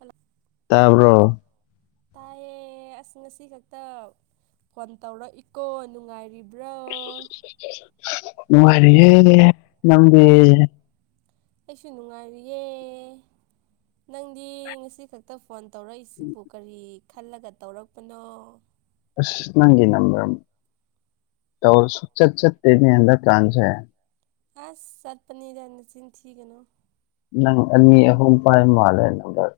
hello ꯇꯥꯕ꯭ꯔꯣ ꯇꯥꯏꯌꯦ ꯑꯁ ꯉꯁꯤꯈꯛꯇ ꯐꯣꯟ ꯇꯧꯔꯛꯏꯀꫭ ꯅꯨꯡꯉꯥꯏꯔꯤꯕ꯭ꯔꯣ ꯅꯨꯉꯥꯏꯔꯤꯌꯦ ꯅꯪꯗꯤ ꯑꯩꯁꯨ ꯅꯨꯡꯉꯥꯏꯔꯤꯌꯦ ꯅꯪꯗꯤ ꯉꯁꯤ ꯈꯛ ꯇ ꯐꯣꯟ ꯇꯧꯔꯛꯏꯁꯤꯕꯨ ꯀꯔꯤ ꯈꯜꯂꯒ ꯇꯧꯔꯛꯄꯅꯣ ꯑꯁ ꯅꯪꯒꯤ ꯅꯝꯕꯔ ꯇꯧꯔꯁꯨ ꯁꯨꯛꯆꯠ ꯆꯠꯇꯦꯅꯦ ꯍꯟꯗꯛ ꯀꯥꯟꯁꯦ ꯑꯁ ꯆꯠꯄꯅꯤꯗ ꯅꯆꯤꯟ ꯊꯤꯒꯅꯣ ꯅꯪ ꯑꯅꯤ ꯑꯍꯨꯝ ꯄꯥꯏꯕ ꯃꯥꯜꯂꯦ ꯅꯝꯕꯔ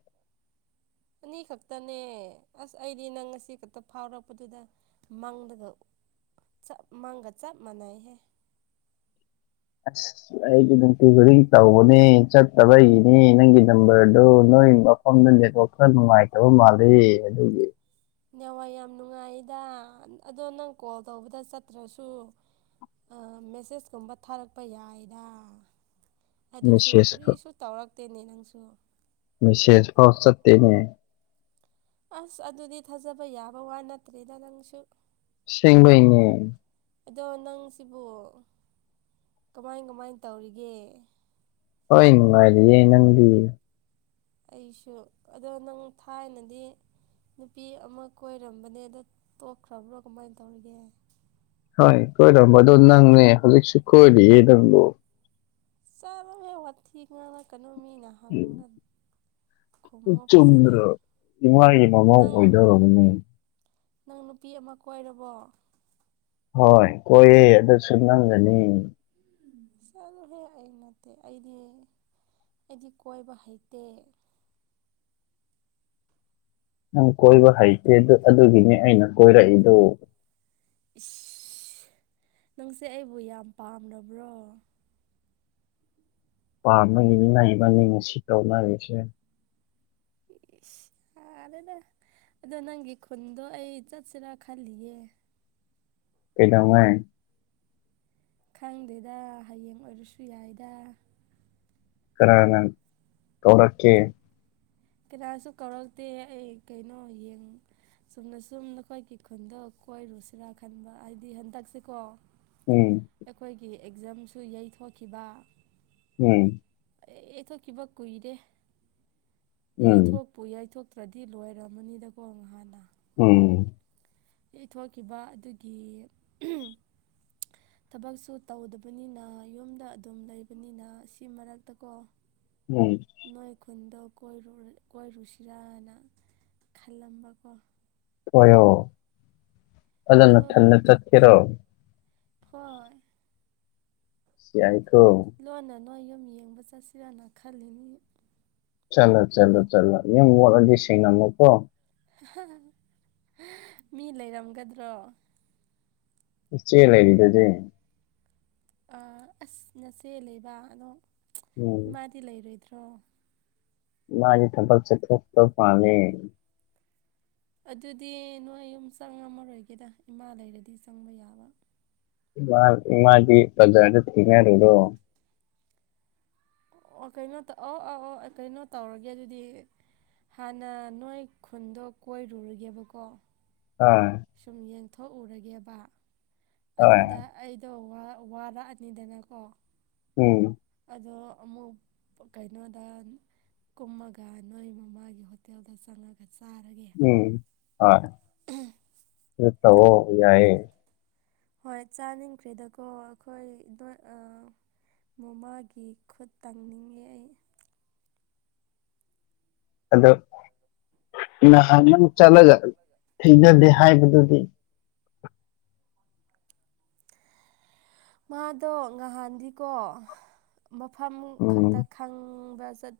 ꯑꯅꯤ ꯈꯛꯇꯅꯦ ꯑꯁ ꯑꯩꯗꯤ ꯅꯪ ꯉꯁꯤ ꯈꯛꯇ ꯐꯥꯎꯔꯛꯄꯗꯨꯗ ꯃꯪꯗꯒ ꯆꯞ ꯃꯪꯒ ꯆꯞ ꯃꯥꯟꯅꯩꯍꯦ ꯑꯁ ꯑꯩꯗꯤ ꯅꯨꯡꯇꯤ ꯈꯨꯗꯤꯡ ꯇꯧꯕꯅꯦ ꯆꯠ ꯆꯠꯇꯕꯒꯤꯅꯦ ꯅꯪꯒꯤ ꯅꯝꯕꯔꯗꯣ ꯅꯣꯏ ꯃꯐꯝꯗ ꯅꯦꯠꯋꯥꯛ ꯈꯔ ꯅꯨꯡꯉꯥꯏꯇꯕ ꯃꯥꯜꯂꯦ ꯑꯗꯨꯒꯤ ꯅꯦꯋꯥꯛ ꯌꯥꯝ ꯅꯨꯡꯉꯥꯏꯗ ꯑꯗꯣ ꯅꯪ ꯀꯣꯜ ꯇꯧꯕꯗ ꯆꯠꯇ꯭ꯔꯁꯨ ꯑ ꯃꯦꯁꯦꯁꯀꯨꯝꯕ ꯊꯥꯔꯛꯄ ꯌꯥꯏꯗ ꯑꯗꯨꯁꯨ ꯃꯦꯁꯦꯖ ꯀꯔꯤꯁꯨ ꯇꯧꯔꯛꯇꯦꯅꯦ ꯅꯪꯁꯨ ꯃꯦꯁꯦꯁ ꯐꯥꯎ ꯆꯠꯇꯦꯅꯦ ꯑꯁ ꯑꯗꯨꯗꯤ ꯊꯥꯖꯕ ꯌꯥꯕ ꯋꯥ ꯅꯠꯇ꯭ꯔꯦꯗ ꯅꯪꯁꯨ ꯑꯁꯦꯡꯕꯩꯅꯦ ꯑꯗꯣ ꯅꯪꯁꯤꯕꯨ ꯀꯃꯥꯏ ꯀꯃꯥꯏ ꯇꯧꯔꯤꯒꯦ ꯍꯣꯏ ꯅꯨꯡꯉꯥꯏꯔꯤꯌꯦ ꯅꯪꯗꯤ ꯑꯩꯁꯨ ꯑꯗꯣ ꯅꯪ ꯊꯥꯏꯅꯗꯤ ꯅꯨꯄꯤ ꯑꯃ ꯀꯣꯏꯔꯝꯕꯅꯦ ꯑꯗꯣ ꯇꯣꯛꯈ꯭ꯔꯕꯣ ꯀꯃꯥꯏ ꯇꯧꯔꯤꯒꯦ ꯍꯣꯏ ꯀꯣꯏꯔꯝꯕꯗꯣ ꯅꯪꯅꯦ ꯍꯧꯖꯤꯛꯁꯨ ꯀꯣꯏꯔꯤꯌꯦ ꯅꯪꯗꯣ ꯆꯠꯂꯣꯍꯦ ꯋꯥꯊꯤ ꯉꯥꯡꯉꯛꯀꯅꯨ ꯃꯤꯅ ꯍꯪꯒꯥꯟ ꯑꯗꫭ ꯆꯨꯝꯗ꯭ꯔꯣ ꯏꯃꯥꯒꯤ ꯃꯥꯃꯧ ꯅꯪ ꯑꯣꯏꯗꯧꯔꯕꯅꯤ ꯅꯪ ꯅꯨꯄꯤ ꯑꯃ ꯀꯣꯏꯔꯕꯣ ꯍꯣꯏ ꯀꯣꯏꯌꯦ ꯑꯗꯨꯁꯨ ꯅꯪꯒꯅꯦ ꯆꯠꯂꯣꯍꯦ ꯑꯩ ꯅꯠꯇꯦ ꯑꯩꯗꯤ ꯑꯩꯗꯤ ꯀꯣꯏꯕ ꯍꯩꯇꯦ ꯅꯪ ꯀꯣꯏꯕ ꯍꯩꯇꯦ ꯑꯗꯨꯒꯤꯅꯤ ꯑꯩꯅ ꯀꯣꯏꯔꯛꯏꯗꫭ ꯏꯁ ꯅꯪꯁꯦ ꯑꯩꯕꯨ ꯌꯥꯝ ꯄꯥꯝꯂꯥꯕ꯭ꯔꯣ ꯄꯥꯃꯦ ꯅꯪ ꯏꯕꯥꯅꯤ ꯉꯁꯤ ꯇꯧꯅꯥꯔꯤꯁꯦ ꯏꯁ ꯌꯥꯔꯦꯗ ꯑꯗꯣ ꯅꯪꯒꯤ ꯈꯨꯟꯗꯣ ꯑꯩ ꯆꯠꯁꯤꯔꯥ ꯈꯜꯂꯤꯌꯦ ꯀꯩꯗꯧꯉꯩ ꯈꯪꯗꯦꯗ ꯍꯌꯦꯡ ꯑꯣꯏꯔꯁꯨ ꯌꯥꯏꯗ ꯀꯅꯥꯅ ꯀꯧꯔꯛꯀꯦ ꯀꯅꯥꯁꯨ ꯀꯧꯔꯛꯇꯦ ꯑꯩ ꯀꯩꯅꯣ ꯌꯦꯡ ꯆꯨꯝꯅꯁꯨꯝ ꯅꯈꯣꯏꯒꯤ ꯈꯨꯟꯗꯣ ꯀꯣꯏꯔꯨꯁꯤꯔꯥ ꯈꯟꯕ ꯍꯥꯏꯗꯤ ꯍꯟꯗꯛꯁꯤꯀꯣ ꯎꯝ ꯑꯩꯈꯣꯏꯒꯤ ꯑꯦꯛꯖꯥꯝꯁꯨ ꯌꯩꯊꯣꯛꯈꯤꯕ ꯎꯝ ꯑꯦꯊ ꯀꯤꯕ ꯀꯨꯏꯔꯦ ꯎꯝ ꯌꯩꯊꯣꯛꯄꯨ ꯌꯩꯊꯣꯛꯇ꯭ꯔꯗꯤ ꯂꯣꯏꯔꯝꯃꯅꯤꯗꯀꯣ ꯉꯍꯥꯟꯅ ꯎꯝ ꯌꯩꯊꯣꯛꯈꯤꯕ ꯑꯗꯨꯒꯤ [inaudible] ꯊꯕꯛꯁꯨ ꯇꯧꯗꯕꯅꯤꯅ ꯌꯨꯝꯗ ꯑꯗꯨꯝ ꯂꯩꯕꯅꯤꯅ ꯁꯤ ꯃꯔꯛꯇꯀꯣ ꯎꯝ ꯅꯣꯏ ꯈꯨꯟꯗ‌ꯣ ꯀꯣꯏꯔꯨꯁꯤꯔꯥꯅ ꯈꯜꯂꯝꯕꯀꯣ ꯀ‌ꯣꯏꯌꯣ ꯑꯗꯨꯅ ꯑꯗꯣ ꯃꯊꯟꯅ ꯆꯠꯈꯤꯔꯣ ꯍꯣꯏ ꯌꯥꯥꯏꯀ‌ꯣ ꯂꯣꯟꯅ ꯅꯣꯏ ꯌꯨꯝ ꯌꯦꯡꯕ ꯆꯠꯁꯤꯔꯥꯅ ꯈꯜꯂꯤꯅꯤ ꯆꯂꯣ ꯆꯠꯂꯣ ꯆꯠꯂꯣ ꯌꯨꯝ ꯃ‌ꯣꯜꯂꯗꯤ ꯁꯦꯡꯉꯝꯃꯨꯀꯣ ꯃꯤ ꯂꯩꯔꯝꯒꯗ꯭ꯔꯣ ꯏꯆꯦ ꯂꯩꯔꯤꯗꯨꯗꯤ ꯑꯁ ꯅꯆꯦ ꯂꯩꯕ ꯑꯗꯣ ꯎꯝ ꯏꯃꯥꯗꯤ ꯂꯩꯔꯣꯏꯗ꯭ꯔꯣ ꯃꯥꯗꯤ ꯊꯕꯛ ꯆꯠꯍꯣꯛꯄ ꯄꯥꯂ‌ꯦ ꯑꯗꯨꯗꯤ ꯅꯣꯏ ꯌꯨꯝ ꯆꯪꯉꯝꯃꯔꯣꯏꯒꯦꯗ ꯏꯃꯥ ꯂꯩꯔꯗꯤ ꯆꯪꯕ ꯌꯥꯕ ꯏꯃ ꯏꯃꯗꯤ ꯄꯖꯗ ꯊꯦꯡꯅꯔꯔꯣ ꯑꯣ ꯀꯩꯅꯣ ꯇꯧ ꯑꯧ ꯑꯧ ꯑ ꯀꯩꯅꯣ ꯇꯧꯔꯒꯦ ꯑꯗꯨꯗꯤ ꯍꯥꯟꯅ ꯅꯣꯏ ꯈꯨꯟꯗꯣ ꯀꯣꯏꯔꯨꯔꯒꯦꯕꯀꯣ ꯑꯥ ꯁꯨꯝ ꯌꯦꯡꯊꯣꯛꯎꯔꯒꯦꯕ ꯍꯣꯏ ꯑꯗꯨꯗ ꯑꯩꯗꯣ ꯋꯥꯔꯛꯑꯅꯤꯗꯅꯀꯣ ꯎꯝ ꯑꯗꯣ ꯑꯃꯨꯛ ꯀꯩꯅꯣꯗ ꯀꯨꯝꯃꯒ ꯅꯣꯏ ꯃꯃꯥꯒꯤ ꯍꯣꯇꯦꯜꯗ ꯆꯪꯉꯒ ꯆꯥꯔꯒꯦ ꯎꯝ ꯍꯠꯇ ꯑꯣ ꯌꯥꯑ ꯍꯣꯏ ꯆꯥꯅꯤꯡꯈ꯭ꯔꯦꯗꯀꯣ ꯑꯩꯈꯣꯏ ꯗꯣꯍ ꯑ ꯃꯃꯥꯒꯤ ꯈꯨꯠ ꯇꯪꯅꯤꯡꯉꯦ ꯑꯩ ꯑꯗꯣ ꯅꯍꯥꯟ ꯅꯪ ꯆꯠꯂꯒ ꯊꯦꯡꯖꯗꯦ ꯍꯥꯏꯕꯗꯨꯗꯤ ꯃꯥꯗꯣ ꯉꯍꯥꯟꯗꯤꯀꯣ ꯃꯐꯝ ꯎꯝ ꯈꯛꯇ ꯈꯪꯕ ꯆꯠ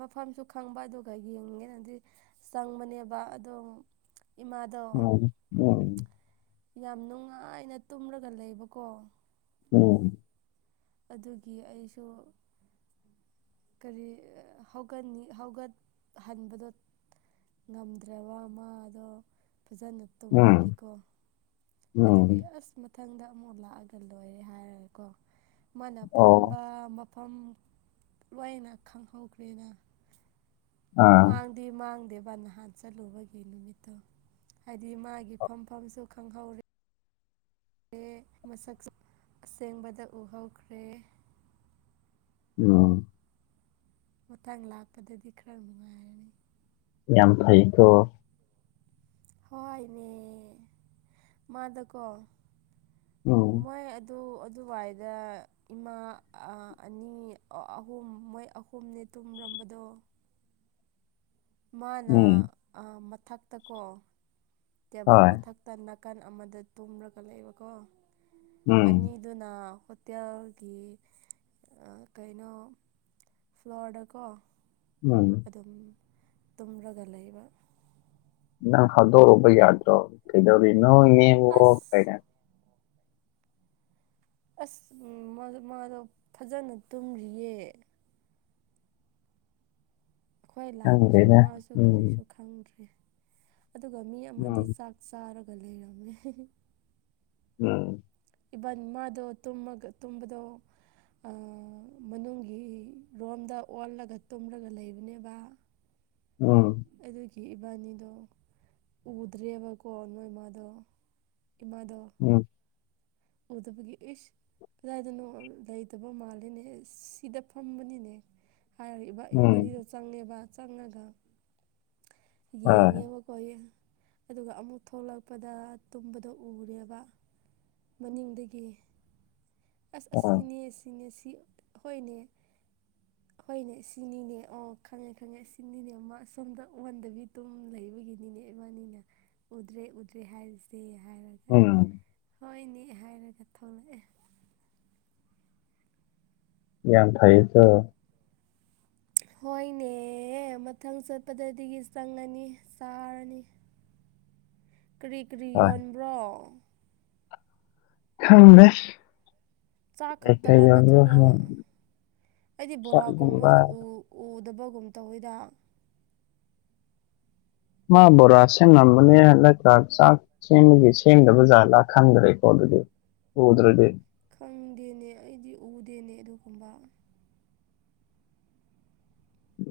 ꯃꯐꯝꯁꯨ ꯈꯪꯕ ꯑꯗꯨꯒ ꯌꯦꯡꯒꯦꯅꯗꯤ ꯆꯪꯕꯅꯦꯕ ꯑꯗꯝ ꯏꯃꯥꯗ‌ꯣ ꯎꯝ ꯌꯥꯝ ꯅꯨꯡꯉꯥꯏꯅ ꯇꯨꯝꯔꯒ ꯂꯩꯕꯀꯣ ꯎꯝ ꯑꯗꯨꯒꯤ ꯑꯩꯁꯨ ꯀꯔꯤ ꯍꯧꯒꯅꯤ ꯍꯧꯒꯠꯍꯟꯕꯗꯣ ꯉꯝꯗ꯭ꯔꯕ ꯑꯃꯗꯣ ꯐꯖꯅ ꯎꯝ ꯇꯨꯝꯕꯒꯤꯀꯣ ꯎꯝ ꯑꯗꯨꯒꯤ ꯑꯁ ꯃꯊꯪꯗ ꯑꯃꯨꯛ ꯂꯥꯛꯑꯒ ꯂꯣꯏꯔꯦ ꯍꯥꯏꯔꯒꯦꯀꯣ ꯃꯥꯅ ꯑꯣ ꯐꯝꯕ ꯃꯐꯝ ꯂꯣꯏꯅ ꯈꯪꯍꯧꯈ꯭ꯔꯦꯅ ꯑꯥ ꯃꯥꯡꯗꯤ ꯃꯥꯡꯗꯦꯕ ꯅꯍꯥꯟ ꯆꯠꯂꯨꯕꯒꯤ ꯅꯨꯃꯤꯠꯇꯣ ꯍꯥꯏꯗꯤ ꯃꯥꯒꯤ ꯐꯝꯐꯝꯁꯨ ꯈꯪꯍꯧ ꯃꯁꯛꯁꯨ ꯑꯁꯦꯡꯕꯗ ꯎꯍꯧꯈ꯭ꯔꯦ ꯎꯝ ꯃꯇꯥꯡ ꯂꯥꯛꯄꯗꯗꯤ ꯈꯔ ꯅꯨꯡꯉꯥꯏꯔꯅꯤ ꯌꯥꯝ ꯐꯩꯀꯣ ꯍꯣꯏꯅꯦ ꯃꯥꯗꯣꯀꯣ ꯎꯝ ꯃꯣꯏ ꯑꯗꯨ ꯑꯗꯨꯋꯥꯏꯗ ꯏꯃꯥ ꯑꯅꯤ ꯑꯍꯨꯝ ꯃꯣꯏ ꯑꯍꯨꯝ ꯄꯨꯝꯅꯦ ꯇꯨꯝꯕꯔꯝꯕꯗꯣ ꯃꯥꯅ ꯎꯝ ꯃꯊꯛꯇꯀꯣ ꯇꯦꯕꯜ ꯍꯣꯏ ꯃꯊꯛ ꯇ ꯅꯥꯀꯟ ꯑꯃꯗ ꯇꯨꯝꯂꯒ ꯂꯩꯕꯀꯣ ꯎꯝ ꯑꯅꯤ ꯑꯗꯨꯅ ꯍꯣꯇꯦꯜꯒꯤ ꯀꯩꯅꯣ ꯐ꯭ꯂꯣꯔꯗꯥ ꯀꯣ [unintelligible] ꯑꯗꯨꯝ ꯇꯨꯝꯔꯒ ꯂꯩꯕ ꯅꯪ ꯍꯥꯗꯣꯛꯎꯨꯕ ꯌꯥꯗ꯭ꯔꯣ ꯀꯩꯗꯧꯔꯤ ꯅꯣ [unintelligible] [unintelligible] [unintelligible] ꯑꯁ ꯑꯁ ꯎꯝ ꯃꯥꯗꯣ ꯐꯖꯅ ꯇꯨꯝꯒꯔ꯭ꯤꯌꯦ ꯑꯩꯈꯣꯏ ꯂꯥꯛꯄꯁꯨ ꯈꯪꯗꯦꯗ ꯃꯥꯁꯨ ꯎꯝ ꯀꯔꯤꯁꯨ ꯈꯪꯗ꯭ꯔꯦ ꯑꯗꯨꯒ ꯃꯤ ꯑꯃꯗꯤ ꯎꯝ ꯆꯥꯛ ꯆꯥꯔꯒ ꯂꯩꯔꯝꯃꯦ ꯎꯝ ꯏꯕꯟ ꯃꯥꯗꯣ ꯇꯨꯝꯃꯒ ꯇꯨꯝꯕꯗꯣ ꯃꯅꯨꯡꯒꯤ ꯔꯣꯝꯗ ꯑꯣꯜꯂꯒ ꯇꯨꯝꯂꯒ ꯂꯩꯕꯅꯦꯕ ꯑ ꯑꯗꯨꯒꯤ ꯏꯕꯥꯅꯤꯗꯣ ꯎꯗ꯭ꯔꯦꯕꯀꯣ ꯅꯣꯏ ꯃꯥꯗꯣ ꯏꯃꯥꯗꯣ ꯎꯝ ꯎꯗꯕꯒꯤ ꯏꯁ ꯀꯗꯥꯏꯗꯅꯣ ꯂꯩꯇꯕ ꯃꯥꯜꯂꯤꯅꯦ ꯁꯤꯗ ꯐꯝꯕꯅꯤꯅꯦ ꯍꯥꯏꯔꯒ ꯏꯕꯥꯅꯤꯗꯣ ꯆꯪꯉꯦꯕ ꯆꯪꯉꯒ ꯌꯦꯡꯉꯦꯕ ꯍꯣꯏꯌꯦ ꯑꯗꯨꯒ ꯑꯃꯨꯛ ꯊꯣꯛꯂꯛꯄꯗ ꯇꯨꯝꯕꯗ ꯎꯔꯦꯕ ꯃꯅꯤꯡꯗꯒꯤ ꯑꯁ ꯑꯁꯤꯅꯦ ꯑꯁꯤꯅꯦ ꯁꯤ ꯑꯈꯣꯏꯅꯦ ꯍꯣꯏꯅꯦ ꯁꯤꯅꯤꯅꯦ ꯑꯣ ꯈꯪꯉꯦ ꯈꯪꯉꯦ ꯁꯤꯅꯤꯅꯦ ꯃ ꯁꯣꯝꯗ ꯑꯣꯟꯗꯥꯕꯤꯗꯥ ꯇꯨꯝ ꯂꯩꯕꯒꯤꯅꯤꯅꯦ ꯏꯕꯥꯅꯤꯅ ꯎꯗ꯭ꯔꯦ ꯎꯗ꯭ꯔꯦ ꯍꯥꯏꯔꯤꯁꯦ ꯍꯥꯏꯔꯒ ꯎꯝ ꯍꯣꯏꯅꯦ ꯍꯥꯏꯔꯒ ꯊꯣꯛꯂꯛꯑꯦ ꯌꯥꯝ ꯐꯩꯌꯦꯀꯣ ꯍꯣꯏꯅꯦ ꯃꯊꯪ ꯆꯠꯄꯗꯗꯒꯤ ꯆꯪꯉꯅꯤ ꯆꯥꯔꯅꯤ [inaudible] ꯀ꯭ꯔꯤ ꯀ꯭ꯔꯤ ꯌꯣꯟꯕ꯭ꯔꯣ [unintelligible] ꯆꯥꯛ ꯈꯛꯇꯔꯥ ꯅꯠꯇ꯭ꯔꯒ ꯑꯩꯗꯤ ꯕꯣꯔꯥꯒꯨꯝꯕꯁꯨ ꯎ ꯎꯗꯕꯒꯨꯝ ꯇꯧꯋꯦꯗ ꯃꯥ ꯕꯣꯔꯥ ꯁꯤꯡꯉꯝꯕꯅꯦ [unintelligible] [unintelligible] ꯆꯦꯡꯗꯒꯤ ꯁꯦꯝꯗꯕ ꯖꯥꯠꯂꯥ ꯈꯥꯪꯗ꯭ꯔꯦꯀꯣ ꯑꯗꯨꯗꯤ ꯎꯗ꯭ꯔꯗꯤ ꯈꯪꯗꯦꯅꯦ ꯑꯩꯗꯤ ꯎꯗꯦꯅꯦ ꯑꯗꯨꯒꯨꯝꯕ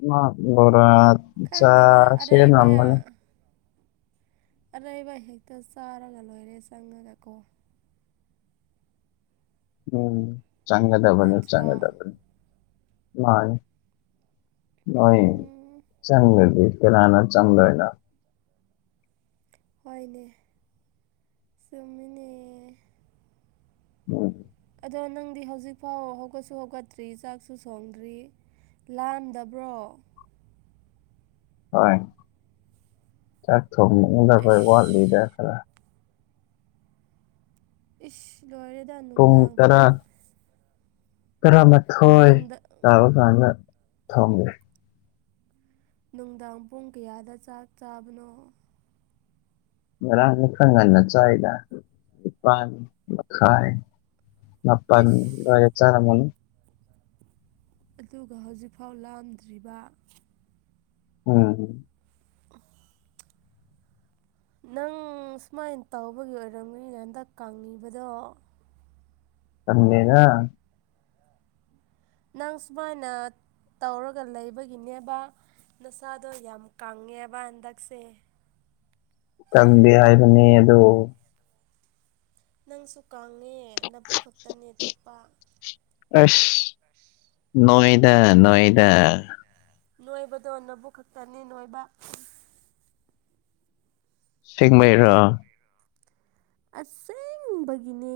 ꯃꯥ ꯕꯣꯔꯥ ꯆꯥ ꯈꯪꯗꯦꯗ ꯑꯔꯩꯕ ꯁꯦꯝꯃꯝꯕꯅꯦ ꯑꯔꯩꯕ ꯍꯦꯛꯇ ꯆꯥꯔꯒ ꯂꯣꯏꯔꯦ ꯆꯪꯉꯒ ꯀꯣ ꯎꯝ ꯆꯪꯒꯗꯕꯅꯤ ꯅꯠꯇ꯭ꯔꯣ ꯆꯪꯒꯗꯕꯅꯤ ꯃꯥꯟꯅꯤ ꯅꯣꯏ ꯎꯝ ꯆꯪꯗꯔꯗꯤ ꯀꯅꯥꯅ ꯆꯪꯗꯣꯏꯅꯣ ꯍꯣꯏꯅꯦ ꯆꯨꯝꯃꯤꯅꯦ ꯑꯗꯣ ꯅꯪꯗꯤ ꯍꯧꯖꯤꯛ ꯐꯥꯎ ꯍꯧꯒꯠꯁꯨ ꯍꯧꯒꯠꯇ꯭ꯔꯤ ꯆꯥꯛꯁꯨ ꯊꯣꯡꯗ꯭ꯔꯤ ꯂꯝꯗꯕ꯭ꯔꯣ ꯍꯣꯏ ꯆꯥꯛ ꯊꯣꯡꯅꯕ [unintelligible] ꯏꯁ ꯋꯥꯠꯂꯤꯗ ꯈꯔ ꯏꯁ ꯂꯣꯏꯔꯦꯗ ꯅꯨꯡꯗꯥꯡ ꯄꯨꯡ ꯇꯔꯥꯃꯥꯊꯣꯏ ꯅꯨꯡꯗ ꯇꯥꯕ ꯀꯥꯟꯗ ꯊꯣꯡꯒꯦ ꯅꯨꯡꯗꯥꯡ ꯄꯨꯡ ꯀꯌꯥꯗ ꯆꯥꯛ ꯆꯥꯕꯅꯣ ꯉꯔꯥꯡꯗ ꯈꯔ ꯉꯟꯅ ꯆꯥꯏꯗ ꯅꯤꯄꯥꯟ ꯃꯈꯥꯏ ꯃꯄꯟ ꯑꯩꯁ ꯑꯗꯨꯋꯥꯏꯗ ꯆꯔꯝꯃꯅꯤ ꯑꯗꯨꯒ ꯍꯧꯖꯤꯛꯐꯥꯎ ꯂꯥꯝꯗ꯭ꯔꯤꯕ ꯎꯝ [unintelligible] ꯅꯪ ꯁꯨꯃꯥꯏꯅ ꯇꯧꯕꯒꯤ ꯑꯣꯏꯔꯝꯅꯤ ꯍꯟꯗꯛ ꯀꯪꯉꯤꯕꯗꯣ ꯈꯪꯗꯦꯗ ꯅꯪ ꯁꯨꯃꯥꯏꯅ ꯇꯧꯔꯒ ꯂꯩꯕꯒꯤꯅꯦꯕ ꯅꯁꯥꯗꯣ ꯌꯥꯝ ꯀꯪꯉꯦꯕ ꯍꯟꯗꯛꯁꯦ ꯀꯪꯗꯦ ꯍꯥꯏꯕꯅꯦ ꯑꯗꯣ ꯅꯪꯁꯨ ꯀꯪꯉꯦ ꯅꯕꯨꯛ ꯈꯛꯇꯅꯦ ꯊꯣꯛꯄ ꯑꯩꯁ ꯅꯣꯏꯗ ꯅꯣꯏꯗ ꯅꯣꯏꯕꯗꯣ ꯅꯧꯕꯛ ꯈꯛꯇꯅꯦ ꯅꯣꯏꯕ ꯁꯦꯡꯕꯩꯔꯣ ꯑꯁꯦꯡꯕꯒꯤꯅꯦ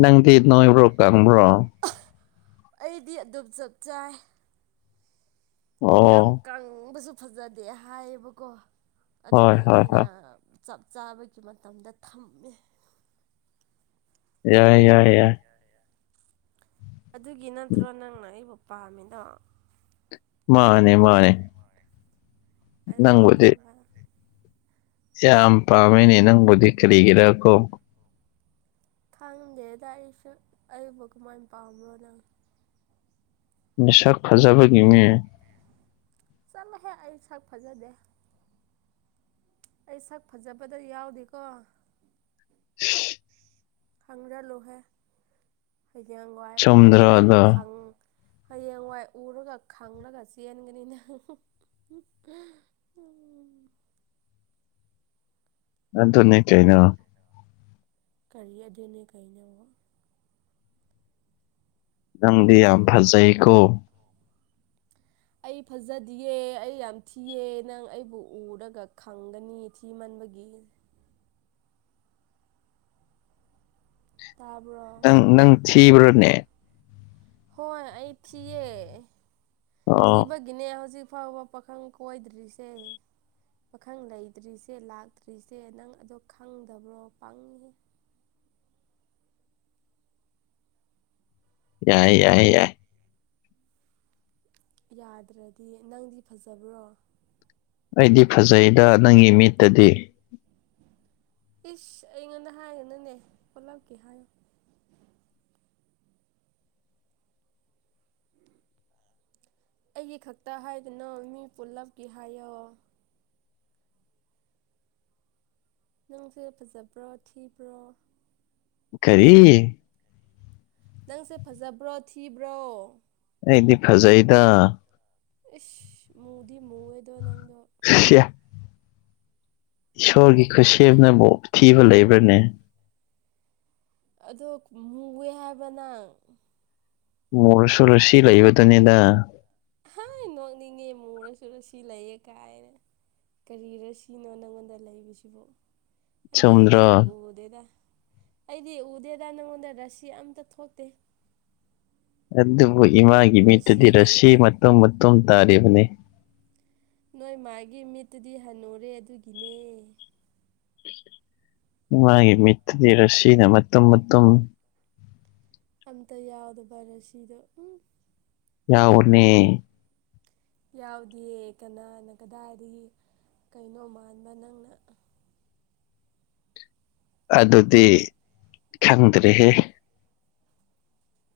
ꯅꯪꯗ ꯅꯣꯏꯕ꯭ꯔꯣ ꯀꯪꯕ꯭ꯔꯣ [unintelligible] ꯑꯩꯗꯤ ꯑꯗꯨꯝ ꯆꯞ ꯆꯥꯏ ꯑꯣ ꯌꯥꯝ ꯀꯪꯕꯁꯨ ꯐꯖꯗꯦ ꯍꯥꯏꯌꯦꯕꯀꯣ ꯍꯣꯏ ꯑꯗꯨꯒꯤ ꯍꯣꯏ ꯑꯩꯅ ꯍꯣꯏ ꯆꯞ ꯆꯥꯕꯒꯤ ꯃꯇꯝꯗ ꯊꯝꯃꯦ ꯌꯥꯏ ꯌꯥꯏ ꯌꯥꯏ ꯑꯗꯨꯒꯤ ꯅꯠꯇ꯭ꯔꯣ ꯅꯪꯅ ꯑꯩꯕꯨ ꯄꯥꯝꯃꯤꯗꯣ ꯃꯥꯅꯦ ꯃꯥꯅꯦ ꯅꯪꯕꯨꯗꯤ ꯑꯗꯨꯅꯤꯕ ꯌꯥꯝ ꯄꯥꯝꯃꯦꯅꯦ ꯅꯪꯕꯨꯗꯤ ꯀꯔꯤꯒꯤꯔꯀꯣ ꯈꯪꯗꯦꯗ ꯑꯩꯁꯨ ꯑꯩꯕꯨ ꯀꯃꯥꯏꯅ ꯄꯥꯝꯕ꯭ꯔꯣ ꯅꯪ ꯃꯤꯁꯛ ꯐꯖꯕꯒꯤ ꯅꯦ ꯆꯠꯂꯣꯍꯦ ꯑꯩ ꯁꯛ ꯐꯖꯗꯦ ꯑꯩ ꯁꯛ ꯐꯖꯕꯗ ꯌꯥꯎꯗꯦꯀꯣ ꯈꯪꯖꯜꯂꯨꯍꯦ ꯍꯩꯌꯦꯡꯋꯥꯏ ꯆꯨꯝꯗ꯭ꯔꯣ ꯎꯔꯒ ꯑꯗꯣ ꯈꯪ ꯍꯌꯦꯡꯋꯥꯏ ꯎꯔꯒ ꯈꯪꯂꯒ ꯆꯦꯟꯒꯅꯤꯅꯦ ꯑꯗꯨꯅꯦ ꯀꯩꯅꯣ ꯀꯔꯤ ꯑꯗꯨꯅꯦ ꯀꯩꯅꯣ ꯅꯪꯗꯤ ꯌꯥꯝ ꯅꯪ ꯐꯖꯩꯀꯣ ꯑꯩ ꯐꯖꯗꯤꯌꯦ ꯑꯩ ꯌꯥꯝ ꯊꯤꯌꯦ ꯅꯪ ꯑꯩꯕꯨ ꯎꯔꯒ ꯈꯪꯒꯅꯤ ꯊꯤꯃꯟꯕꯒꯤ ꯇꯥꯔ꯭ꯕꯣ ꯅꯪ ꯅꯪ ꯊꯤꯕ꯭ꯔꯅꯦ ꯍꯣꯏ ꯑꯩ ꯊꯤꯌꯦ ꯑꯣ ꯊꯤꯕ- ꯒꯤꯅꯦ ꯍꯧꯖꯤꯛ ꯐꯥꯎꯕ ꯄꯥꯈꯪ ꯀꯣꯏꯗ꯭ꯔꯤꯁꯦ ꯄꯥꯈꯪ ꯂꯩꯇ꯭ꯔꯤꯁꯦ ꯂꯥꯛꯇ꯭ꯔꯤꯁꯦ ꯅꯪ ꯑꯗꯣ ꯈꯪꯗꯕ꯭ꯔꯣ ꯄꯪꯉꯤꯍꯦ ꯌꯥꯏ ꯌꯥꯏ ꯌꯥꯏ ꯌꯥꯗ꯭ꯔꯗꯤ ꯅꯪꯗꯤ ꯐꯖꯕ꯭ꯔꯣ ꯑꯩꯗꯤ ꯐꯖꯩꯗ ꯅꯪꯒꯤ ꯃꯤꯠꯇꯗꯤ ꯏꯁ ꯑꯩꯉꯣꯟꯗ ꯍꯥꯏꯒꯅꯨꯅꯦ ꯄꯨꯂꯞꯀꯤ ꯍꯥꯏꯌꯣ ꯑꯩꯒꯤ ꯈꯛꯇ ꯍꯥꯏꯒꯅꯣ ꯃꯤ ꯄꯨꯜꯂꯞꯀꯤ ꯍꯥꯏꯌꯣ ꯅꯪꯁꯦ ꯐꯖꯕ꯭ꯔꯣ ꯊꯤꯕ꯭ꯔꯣ ꯀꯔꯤ ꯅꯪꯁꯦ ꯐꯖꯕ꯭ꯔꯣ ꯊꯤꯕ꯭ꯔꯣ ꯑꯩꯗꯤ ꯐꯖꯩꯗ ꯏꯁ ꯃꯨꯗꯤ ꯃꯨꯋꯦꯗꯣ ꯅꯪꯗꯣ ꯁꯤꯌꯥ ꯏꯁꯣꯔꯒꯤ ꯈꯨꯠꯁꯦꯝꯅꯕꯨ ꯊꯤꯕ ꯂꯩꯕ꯭ꯔꯅꯦ ꯑꯗꯣ ꯃꯨꯋꯦ ꯍꯥꯏꯕ ꯅꯪ ꯃꯨꯔꯁꯨ ꯔꯥꯁꯤ ꯂꯩꯕꯗꯨꯅꯤꯗ ꯍꯥꯏ ꯅꯣꯛꯅꯤꯡꯉꯦ ꯃꯨꯔꯁꯨꯨ ꯔꯥꯁꯤ ꯂꯩꯌꯦ ꯀꯥꯏꯅ ꯀꯔꯤꯔꯣ ꯔꯥꯁꯤꯅꯣ ꯅꯪꯉꯣꯟꯗ ꯂꯩꯕꯁꯤꯕꯨ ꯑꯩꯗꯤ ꯆꯨꯝꯗ꯭ꯔꯣ ꯑꯝꯇ ꯎꯗꯦꯗ ꯑꯩꯗꯤ ꯎꯗꯦꯗ ꯅꯪꯉꯣꯟꯗ ꯔꯥꯁꯤ ꯑꯝꯇ ꯊꯣꯛꯇꯦ ꯑꯗꯨꯕꯨ ꯏꯃꯥꯒꯤ ꯔꯁꯤ ꯃꯤꯠꯇꯗꯤ ꯔꯥꯁꯤ ꯂꯩꯇꯦ ꯃꯇꯨꯝ ꯃꯇꯨꯝ ꯇꯥꯔꯤꯕꯅꯤ ꯅꯣꯏ ꯃꯥꯒꯤ ꯃꯤꯠꯇꯨꯗꯤ ꯍꯟꯅꯨꯔꯦ ꯑꯗꯨꯒꯤꯅꯦ ꯏꯃꯥꯒꯤ ꯃꯤꯠꯇꯗꯤ ꯔꯥꯁꯤꯅ ꯃꯇꯨꯝ ꯃꯇꯨꯝ ꯑꯝꯇ ꯌꯥꯎꯗꯦꯕ ꯔꯥꯁꯤꯗꯣ ꯎꯝ ꯌꯥꯎꯕꯅꯦ ꯌꯥꯎꯗꯦ ꯀꯅꯥꯅ ꯀꯗꯥꯏꯗꯒꯤ ꯀꯩꯅꯣ ꯃꯥꯟꯕ ꯅꯪꯅ ꯑꯗꯨꯗꯤ ꯈꯪꯗ꯭ꯔꯦꯍꯦ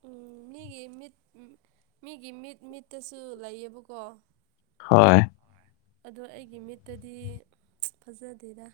ꯎꯝ ꯃꯤꯒꯤ ꯃꯤꯠ ꯃꯤꯒꯤ ꯃꯤꯠ ꯃꯤꯠꯇꯁꯨ ꯂꯩꯌꯦꯕꯀꯣ ꯍꯣꯏ ꯑꯗꯣ ꯑꯩꯒꯤ ꯃꯤꯠꯇꯗꯤ ꯑ ꯐꯖꯗꯦꯗ